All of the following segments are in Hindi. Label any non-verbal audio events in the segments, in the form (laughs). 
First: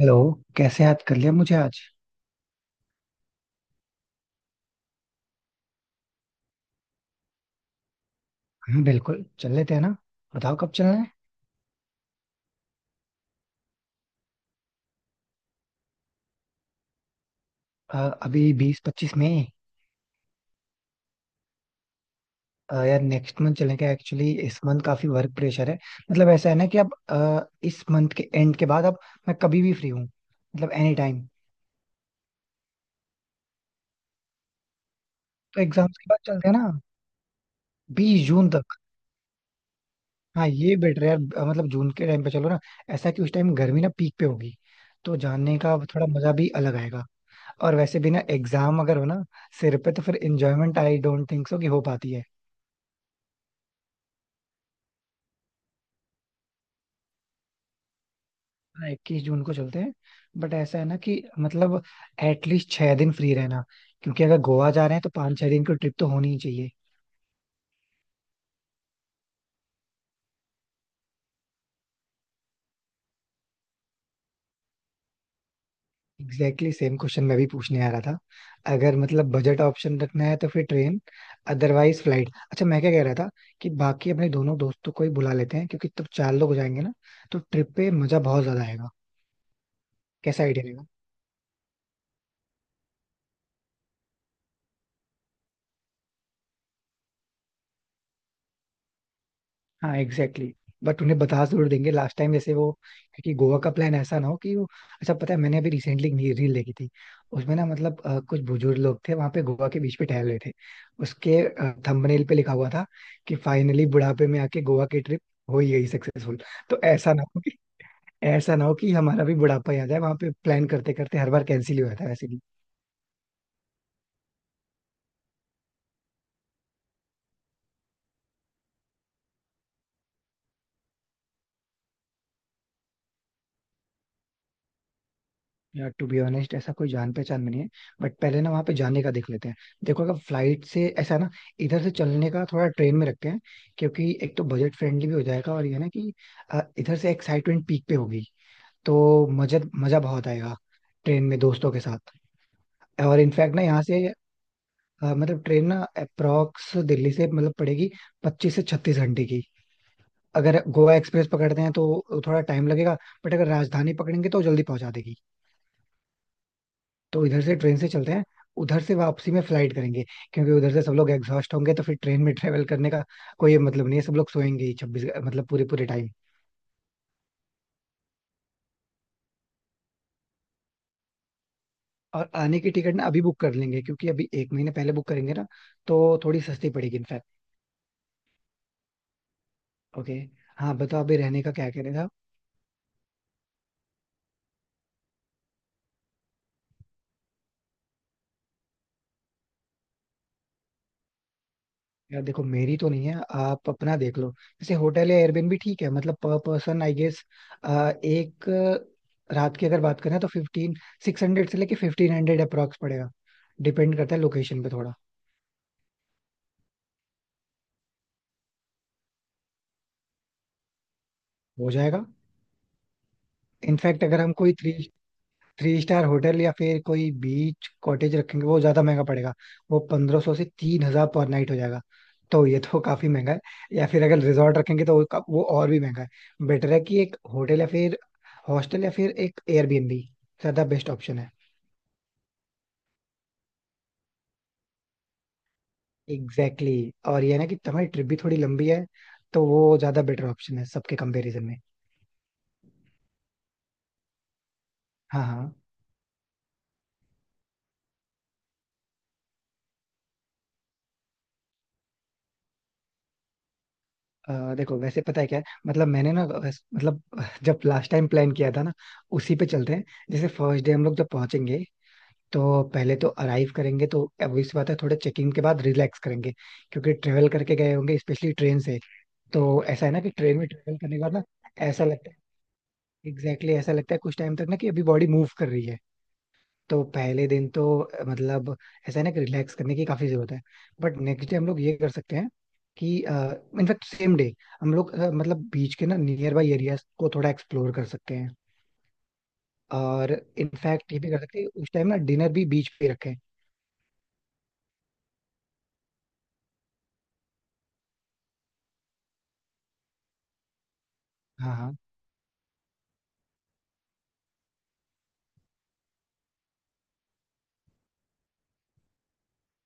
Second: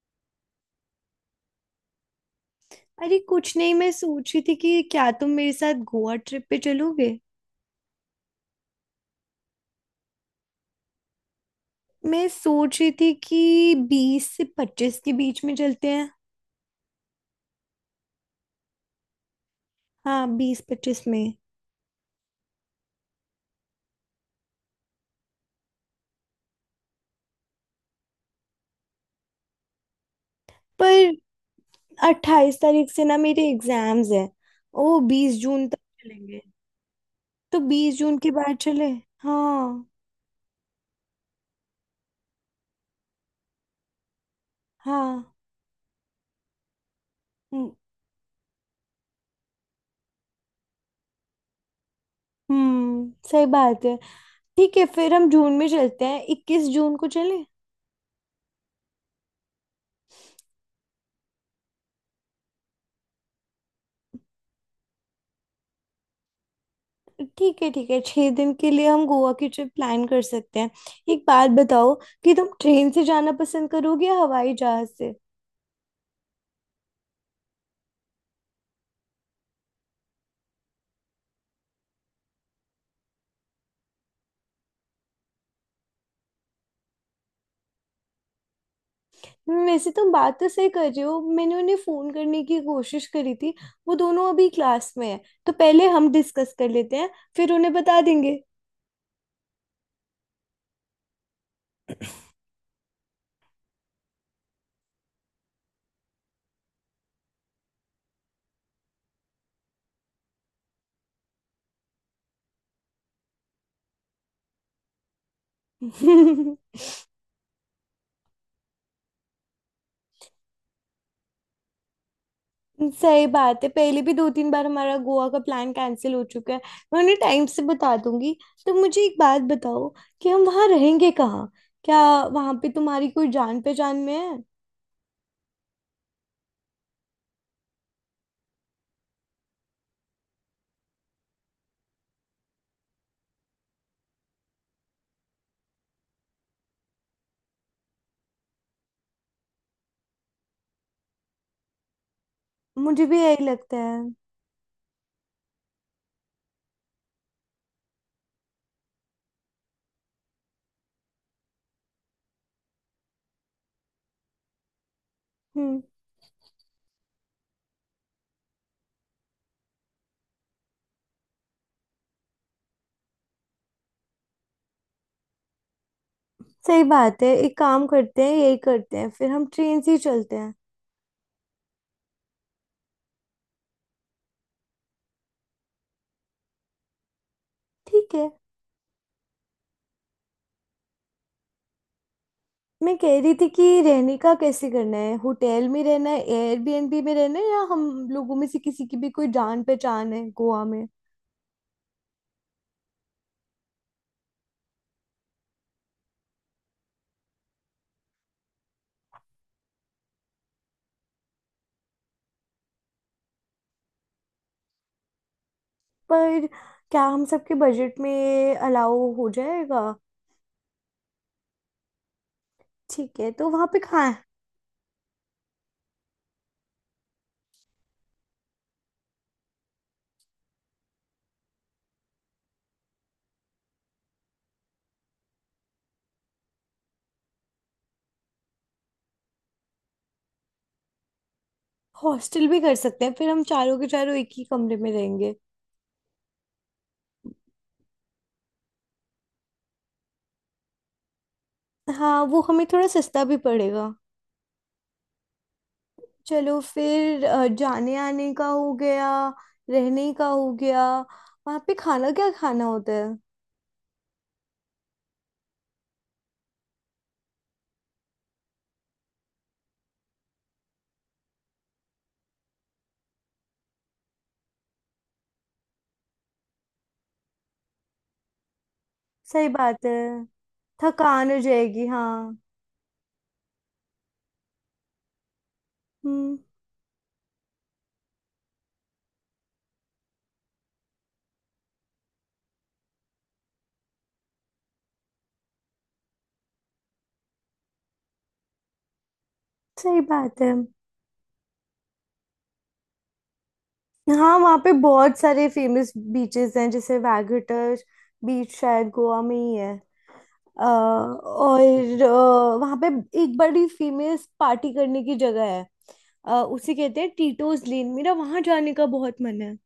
हेलो. कैसे याद कर लिया मुझे आज? अरे कुछ नहीं। मैं सोच रही थी कि क्या तुम मेरे साथ गोवा ट्रिप पे चलोगे। हाँ, बिल्कुल चल लेते हैं ना. बताओ कब चलना है. मैं सोच रही थी कि 20 से 25 के बीच में चलते हैं। अ, अभी 20-25 में? हाँ, 20 25 में। यार नेक्स्ट मंथ चलेंगे, एक्चुअली इस मंथ काफी वर्क प्रेशर है. मतलब ऐसा है ना कि अब इस मंथ के एंड के बाद अब मैं कभी भी फ्री हूँ, मतलब एनी टाइम. पर 28 तारीख से ना मेरे एग्जाम्स हैं। ओ, 20 तो जून तक एग्जाम्स के बाद चलेंगे। चलते हैं ना. तो बीस जून बीस के जून बाद तक? चले। हाँ, हाँ, ये बेटर है यार. मतलब जून के टाइम पे चलो ना. ऐसा कि उस टाइम गर्मी ना पीक पे होगी, तो हाँ। जानने का थोड़ा मजा भी अलग आएगा. हम्म, और वैसे भी ना, एग्जाम अगर हो ना सिर पे, तो फिर enjoyment I don't think so कि हो पाती है. सही बात है। ठीक है, फिर हम जून में चलते हैं। 21 जून को चले। हाँ, 21 जून को चलते हैं. बट ऐसा है ना कि मतलब एटलीस्ट 6 दिन फ्री रहना, क्योंकि अगर गोवा जा रहे हैं तो 5-6 दिन की ट्रिप तो होनी ही चाहिए. ठीक है, ठीक है, 6 दिन के लिए हम गोवा की ट्रिप प्लान कर सकते हैं। एक बात बताओ कि तुम ट्रेन से जाना पसंद करोगे या हवाई जहाज से। एग्जैक्टली सेम क्वेश्चन मैं भी पूछने आ रहा था. अगर मतलब बजट ऑप्शन रखना है तो फिर ट्रेन, अदरवाइज फ्लाइट. अच्छा मैं क्या कह रहा था कि बाकी अपने दोनों दोस्तों को ही बुला लेते हैं, क्योंकि तब चार लोग हो जाएंगे ना, तो ट्रिप पे मजा बहुत ज्यादा आएगा. वैसे तुम बात कैसा तो सही आइडिया? कर रहे हो। मैंने उन्हें फोन करने की कोशिश करी थी। वो दोनों अभी क्लास में है, तो पहले हम डिस्कस कर लेते हैं, फिर उन्हें बता देंगे। हाँ, एग्जैक्टली exactly. बट उन्हें बता जरूर देंगे, लास्ट टाइम जैसे वो, क्योंकि गोवा का प्लान ऐसा ना हो कि वो. अच्छा, पता है मैंने अभी रिसेंटली रील देखी थी. उसमें ना मतलब कुछ बुजुर्ग लोग थे, वहां पे गोवा के बीच पे टहल रहे थे. उसके थंबनेल पे लिखा हुआ था कि फाइनली बुढ़ापे में आके गोवा की ट्रिप हो ही गई सक्सेसफुल. तो (laughs) ऐसा ना हो कि ऐसा ना हो कि हमारा भी बुढ़ापा याद है वहां पे, प्लान करते करते हर बार कैंसिल ही हुआ था वैसे. सही बात है, पहले भी 2 3 बार हमारा गोवा का प्लान कैंसिल हो चुका है। मैं उन्हें टाइम से बता दूंगी। तो मुझे एक बात बताओ कि हम वहाँ रहेंगे कहाँ। क्या वहाँ पे तुम्हारी कोई जान पहचान में है? यार टू बी ऑनेस्ट ऐसा कोई जान पहचान में नहीं है. बट पहले ना वहां पे जाने का देख लेते हैं. देखो, अगर फ्लाइट से ऐसा है ना, इधर से चलने का थोड़ा ट्रेन में रखते हैं, क्योंकि एक तो बजट फ्रेंडली भी हो जाएगा, और ये ना कि इधर से एक्साइटमेंट पीक पे होगी. तो मजा मजा बहुत आएगा ट्रेन में दोस्तों के साथ. मुझे भी और यही इनफैक्ट ना लगता यहाँ है। से मतलब ट्रेन ना अप्रोक्स दिल्ली से मतलब पड़ेगी 25 से 36 घंटे की, अगर गोवा एक्सप्रेस पकड़ते हैं तो थोड़ा टाइम लगेगा, बट अगर राजधानी पकड़ेंगे तो जल्दी पहुंचा देगी. हम्म, तो इधर से ट्रेन से चलते हैं, उधर से वापसी में फ्लाइट करेंगे, क्योंकि उधर से सब लोग एग्जॉस्ट होंगे तो फिर ट्रेन में ट्रेवल करने का कोई मतलब नहीं है, सब लोग सोएंगे ही 26 मतलब पूरे पूरे टाइम. सही बात है। एक काम करते हैं, यही करते हैं, फिर हम ट्रेन से ही चलते हैं। और आने की टिकट ना अभी बुक कर लेंगे, क्योंकि अभी एक महीने पहले बुक करेंगे ना तो थोड़ी सस्ती पड़ेगी इनफैक्ट. ठीक है। ओके. हाँ, बताओ अभी रहने का क्या कहने था. मैं कह रही थी कि रहने का कैसे करना है, होटल में रहना है, एयरबीएनबी में रहना है, या हम लोगों में से किसी की भी कोई जान पहचान है गोवा में? यार देखो, मेरी तो नहीं है, आप अपना देख लो. जैसे होटल या एयरबेन भी ठीक है, मतलब पर पर्सन आई गेस एक रात की अगर बात करें तो फिफ्टीन 600 से लेके 1500 अप्रॉक्स पड़ेगा. डिपेंड करता है लोकेशन पे थोड़ा. पर क्या हम सबके बजट में अलाउ हो जाएगा? हो जाएगा. ठीक है, तो वहाँ पे इनफैक्ट कहाँ अगर है? हम कोई थ्री थ्री स्टार होटल या फिर कोई बीच कॉटेज रखेंगे वो ज्यादा महंगा पड़ेगा, वो 1500 से 3000 पर नाइट हो जाएगा, तो ये तो (laughs) काफी महंगा है. या फिर अगर रिजॉर्ट रखेंगे तो वो वो और भी महंगा है. बेटर है कि एक होटल या फिर हॉस्टल या फिर एक एयरबीएनबी ज्यादा बेस्ट ऑप्शन है. हॉस्टल भी कर सकते हैं, फिर हम चारों के चारों एक ही कमरे में रहेंगे। Exactly exactly. और ये है ना कि तुम्हारी ट्रिप भी थोड़ी लंबी है, तो वो ज्यादा बेटर ऑप्शन है सबके कंपैरिजन में. हाँ, वो हमें थोड़ा सस्ता भी पड़ेगा। हाँ, हाँ. चलो फिर, जाने आने का हो गया, रहने का हो गया, वहां पे खाना क्या खाना होता है? देखो वैसे पता है क्या है, मतलब मैंने ना मतलब जब लास्ट टाइम प्लान किया था ना, उसी पे चलते हैं. जैसे फर्स्ट डे हम लोग जब पहुंचेंगे तो पहले तो अराइव करेंगे, तो obvious सी बात है, थोड़े चेकिंग के बाद रिलैक्स करेंगे, क्योंकि ट्रेवल करके गए होंगे स्पेशली ट्रेन से. तो सही बात ऐसा है है। ना कि ट्रेन में ट्रेवल करने के बाद ना थकान हो ऐसा जाएगी, लगता है, हाँ। एग्जैक्टली exactly ऐसा लगता है कुछ टाइम तक ना, कि अभी बॉडी मूव कर रही है. हम्म, तो पहले दिन तो मतलब ऐसा है ना कि रिलैक्स करने की काफी जरूरत है. बट नेक्स्ट डे हम लोग ये कर सकते हैं कि, इनफैक्ट सेम डे, हम लोग मतलब बीच के ना नियर बाई एरियाज को थोड़ा एक्सप्लोर कर सकते हैं. सही और बात है। इनफैक्ट ये भी कर सकते हैं, उस टाइम ना डिनर भी बीच पे रखें. हाँ, वहाँ पे बहुत सारे फेमस बीचेस हैं, जैसे वैगुटर बीच, शायद गोवा में ही है। हाँ, और हाँ. वहाँ पे एक बड़ी फेमस पार्टी करने की जगह है। उसे कहते हैं टीटोज लेन, मेरा वहाँ जाने का बहुत मन है।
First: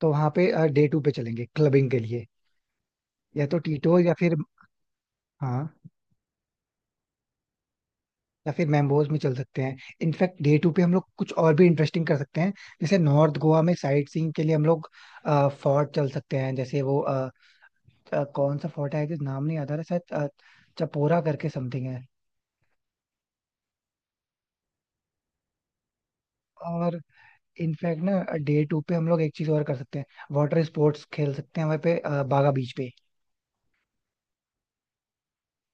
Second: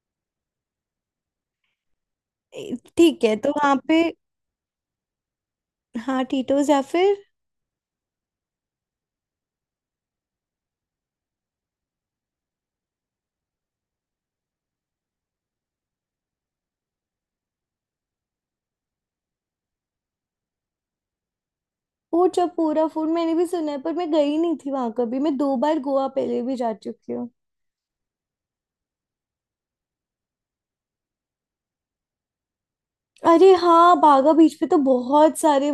तो वहाँ पे डे टू पे चलेंगे क्लबिंग के लिए. ठीक है, या तो तो वहाँ टीटो पे या फिर. हाँ, हाँ टीटोज, या फिर या फिर मैम्बोज में चल सकते हैं. इनफैक्ट डे टू पे हम लोग कुछ और भी इंटरेस्टिंग कर सकते हैं, जैसे नॉर्थ गोवा में साइट सीइंग के लिए हम लोग फोर्ट चल सकते हैं, जैसे वो कौन सा फोर्ट है जिस नाम नहीं याद आ रहा, शायद चपोरा करके समथिंग है. वो चपूरा फूड मैंने भी सुना है, पर मैं गई नहीं थी वहां कभी। मैं 2 बार गोवा पहले भी जा और चुकी हूँ। इनफैक्ट ना डे टू पे हम लोग एक चीज और कर सकते हैं, वाटर स्पोर्ट्स खेल सकते हैं वहाँ पे बागा बीच पे. अरे हाँ, बागा बीच पे तो बहुत सारे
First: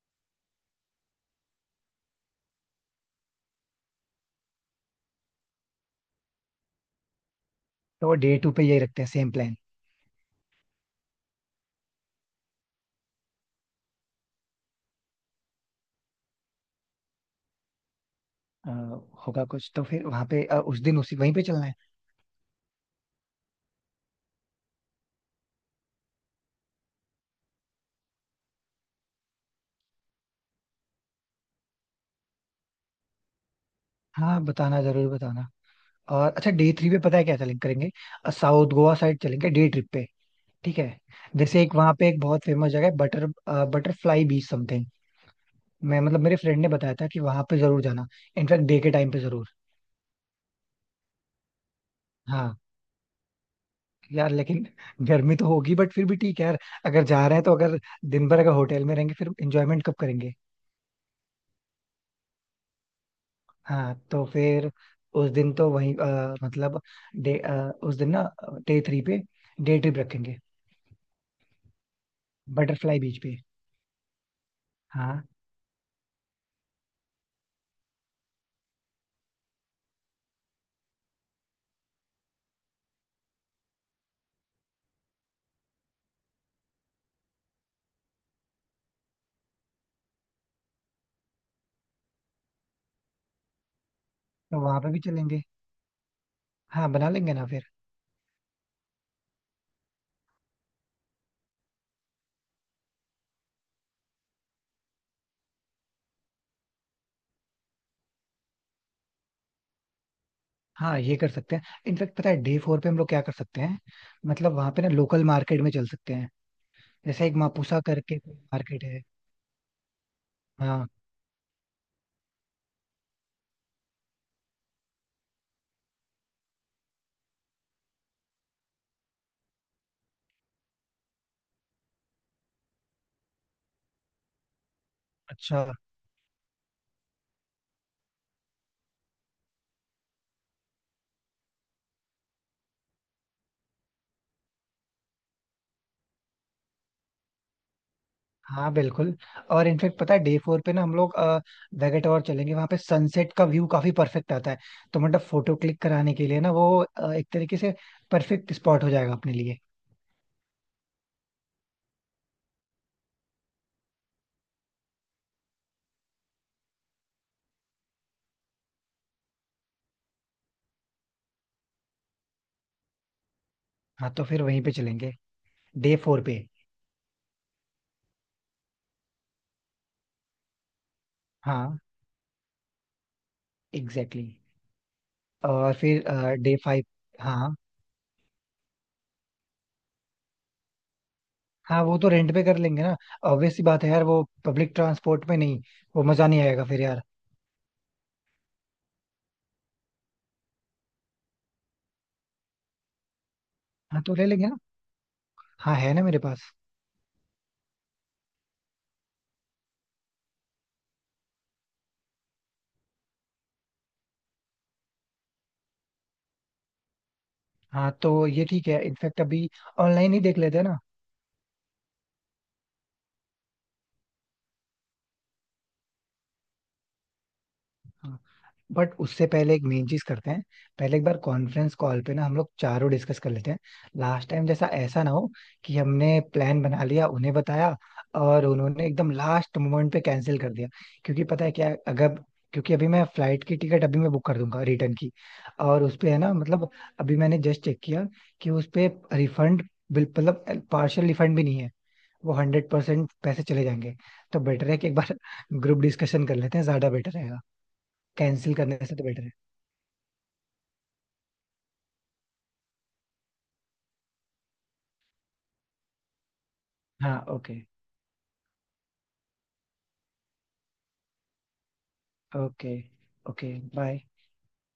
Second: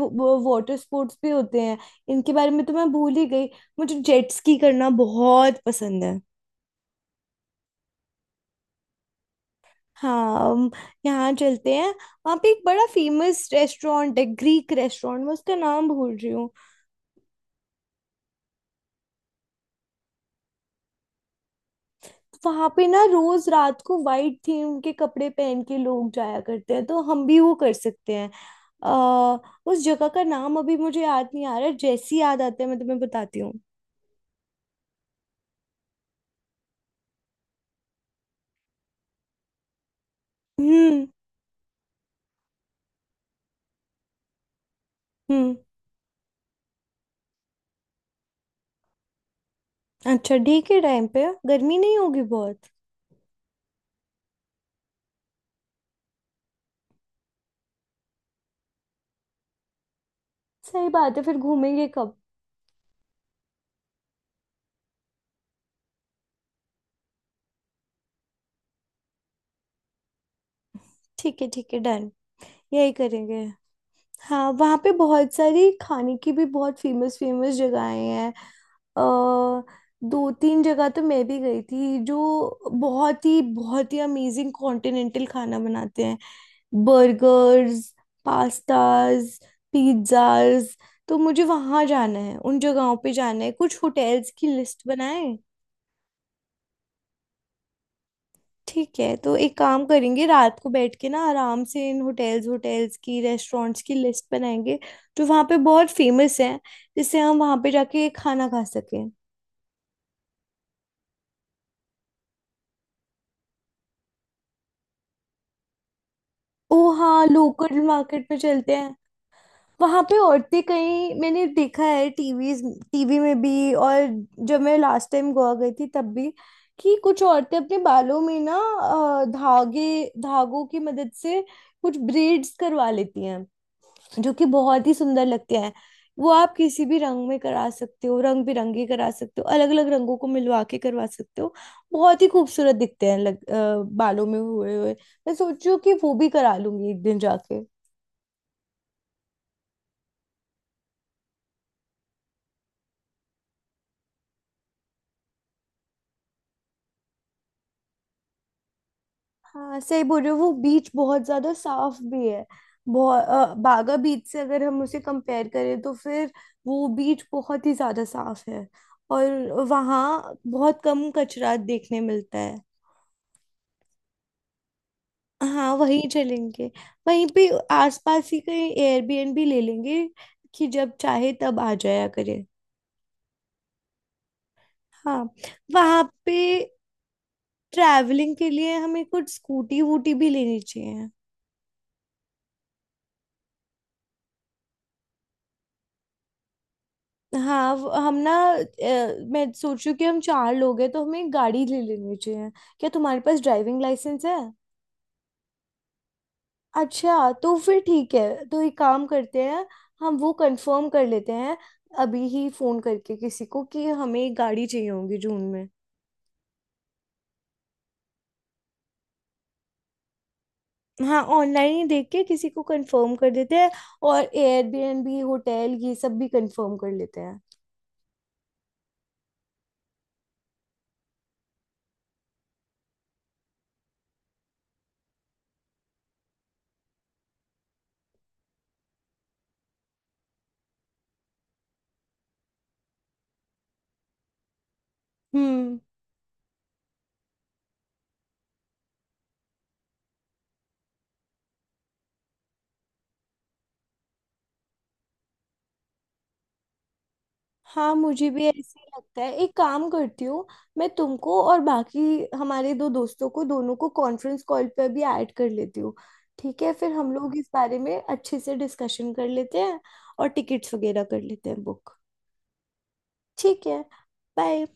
वाटर स्पोर्ट्स भी होते हैं। इनके बारे में तो मैं भूल ही गई। मुझे जेट स्की करना बहुत पसंद है। तो डे टू पे यही रखते हैं, सेम प्लान. हाँ, हम यहाँ चलते हैं। वहाँ पे एक बड़ा फेमस रेस्टोरेंट है, ग्रीक रेस्टोरेंट, मैं उसका नाम भूल रही हूँ। होगा कुछ तो फिर, वहाँ पे उस दिन उसी वहीं पे चलना है. वहां पे ना रोज रात को वाइट थीम के कपड़े पहन के लोग जाया करते हैं, तो हम भी वो कर सकते हैं। आ, उस जगह का नाम अभी मुझे याद नहीं आ रहा है, जैसे ही याद आता है मैं तुम्हें बताती हूँ। हाँ, बताना जरूर बताना. और अच्छा डे थ्री पे पता है क्या चलेंगे करेंगे? साउथ गोवा साइड चलेंगे डे ट्रिप पे. ठीक है. हम्म, जैसे एक वहाँ पे एक बहुत फेमस जगह है, बटर बटरफ्लाई बीच समथिंग. हम्म। मैं मतलब मेरे फ्रेंड ने बताया था कि वहां पे जरूर जाना, इनफैक्ट डे के टाइम पे जरूर. अच्छा, ठीक है, टाइम पे गर्मी नहीं होगी हाँ. बहुत। यार लेकिन गर्मी तो होगी, बट फिर भी ठीक है यार, अगर जा रहे हैं तो, अगर दिन भर अगर होटल में रहेंगे फिर एंजॉयमेंट कब करेंगे? सही बात है, फिर घूमेंगे कब? हाँ तो फिर उस दिन तो वहीं मतलब डे उस दिन ना डे थ्री पे डे ट्रिप रखेंगे ठीक है, ठीक है, डन। यही बटरफ्लाई बीच पे. करेंगे। हाँ, वहाँ पे हाँ, बहुत सारी खाने की भी बहुत फेमस फेमस जगहें हैं। अ दो तीन जगह तो मैं भी गई थी, जो बहुत ही अमेजिंग कॉन्टिनेंटल खाना बनाते हैं। Burgers, pastas, pizzas. तो मुझे वहाँ जाना है, उन जगहों पे जाना है, कुछ होटेल्स की तो वहां लिस्ट पे भी बनाए। चलेंगे. हाँ, बना लेंगे ना फिर. ठीक है, तो एक काम करेंगे। रात को बैठ के ना आराम से इन होटेल्स होटेल्स की रेस्टोरेंट्स की लिस्ट बनाएंगे, जो वहाँ पे बहुत फेमस हैं, जिससे हम वहाँ पे जाके खाना खा सकें। हाँ, ये कर सकते हैं. इनफेक्ट पता है डे फोर पे हम लोग क्या कर सकते हैं, मतलब वहां पे ना लोकल मार्केट में चल सकते हैं, ओ हाँ, जैसे एक मापुसा लोकल करके मार्केट में चलते मार्केट हैं। है. वहाँ पे औरतें, हाँ. कहीं मैंने देखा है टीवी, टीवी में भी, और जब मैं लास्ट टाइम गोवा गई थी तब भी, कि कुछ औरतें अपने बालों में ना धागे धागों की मदद से कुछ ब्रेड्स करवा लेती, जो कि बहुत ही सुंदर लगते अच्छा. हैं। वो आप किसी भी रंग में करा सकते हो, रंग बिरंगे करा सकते हो, अलग अलग रंगों को मिलवा के करवा सकते हो। बहुत ही खूबसूरत दिखते हैं बालों में हुए हुए। मैं सोच रही हूँ कि वो भी करा लूंगी एक दिन जाके। हाँ, बिल्कुल. और इनफेक्ट पता है डे फोर पे ना हम लोग वेगेटोर और चलेंगे, वहां पे सनसेट का व्यू काफी परफेक्ट आता है, तो मतलब फोटो क्लिक कराने के लिए ना वो एक तरीके से परफेक्ट स्पॉट हो जाएगा अपने लिए. हाँ, सही बोल रहे हो, वो बीच बहुत ज्यादा साफ भी है। बहुत बागा बीच से अगर हम उसे कंपेयर करें, तो फिर वो बीच बहुत ही ज्यादा साफ है। और वहाँ बहुत कम कचरा देखने मिलता है। हाँ तो फिर वहीं पे चलेंगे हाँ, डे वहीं फोर पे. चलेंगे। वहीं पे आसपास ही कहीं एयरबीएनबी ले लेंगे, कि जब चाहे तब आ हाँ, जाया करे। Exactly exactly. हाँ, और वहाँ फिर डे पे फाइव. हाँ. ट्रैवलिंग के लिए हमें कुछ स्कूटी वूटी भी लेनी चाहिए। हाँ, वो तो रेंट पे कर लेंगे ना, ऑब्वियस सी बात है यार, वो पब्लिक ट्रांसपोर्ट में नहीं, वो मजा नहीं आएगा फिर यार. हाँ, वो- हम ना अ, मैं सोच रही हूँ कि हम चार लोग हैं, तो हमें एक गाड़ी ले लेनी चाहिए। क्या तुम्हारे पास ड्राइविंग हाँ तो लाइसेंस ले है? लेंगे ना. हाँ, है ना मेरे पास. अच्छा, तो फिर ठीक है, तो एक काम करते हैं। हम वो कंफर्म कर लेते हैं, अभी ही फोन करके किसी को, कि हमें एक गाड़ी चाहिए होगी जून में। हाँ, तो ये ठीक है इनफेक्ट, अभी ऑनलाइन ही देख लेते हैं. हाँ, ऑनलाइन ही देख के किसी को कंफर्म कर देते हैं, और एयरबीएनबी होटल ये सब भी कंफर्म कर लेते हैं। ना, बट उससे पहले एक मेन चीज करते हैं, पहले एक बार कॉन्फ्रेंस कॉल पे ना हम लोग चारों डिस्कस कर लेते हैं. लास्ट टाइम जैसा ऐसा ना हो कि हमने प्लान बना लिया, उन्हें बताया, और उन्होंने एकदम लास्ट मोमेंट पे कैंसिल कर दिया, क्योंकि पता है क्या अगर, क्योंकि अभी मैं फ्लाइट की टिकट अभी मैं बुक कर दूंगा रिटर्न की. हम्म, और उस पे है ना मतलब, अभी मैंने जस्ट चेक किया कि उस पे रिफंड बिल मतलब पार्शियल रिफंड भी नहीं है, वो 100% पैसे चले जाएंगे. तो बेटर है कि एक बार ग्रुप डिस्कशन कर लेते हैं, ज्यादा बेटर रहेगा. हाँ, मुझे भी कैंसिल करने ऐसे ही से तो लगता बेटर है. है। एक काम करती हूँ, मैं तुमको और बाकी हमारे दो दोस्तों को, दोनों को कॉन्फ्रेंस कॉल पर भी ऐड कर लेती हूँ। ठीक है, फिर हम हाँ, लोग इस ओके. बारे में अच्छे से डिस्कशन कर लेते हैं, और टिकट्स वगैरह कर लेते हैं बुक। ओके. ओके, ठीक है, बाय. बाय।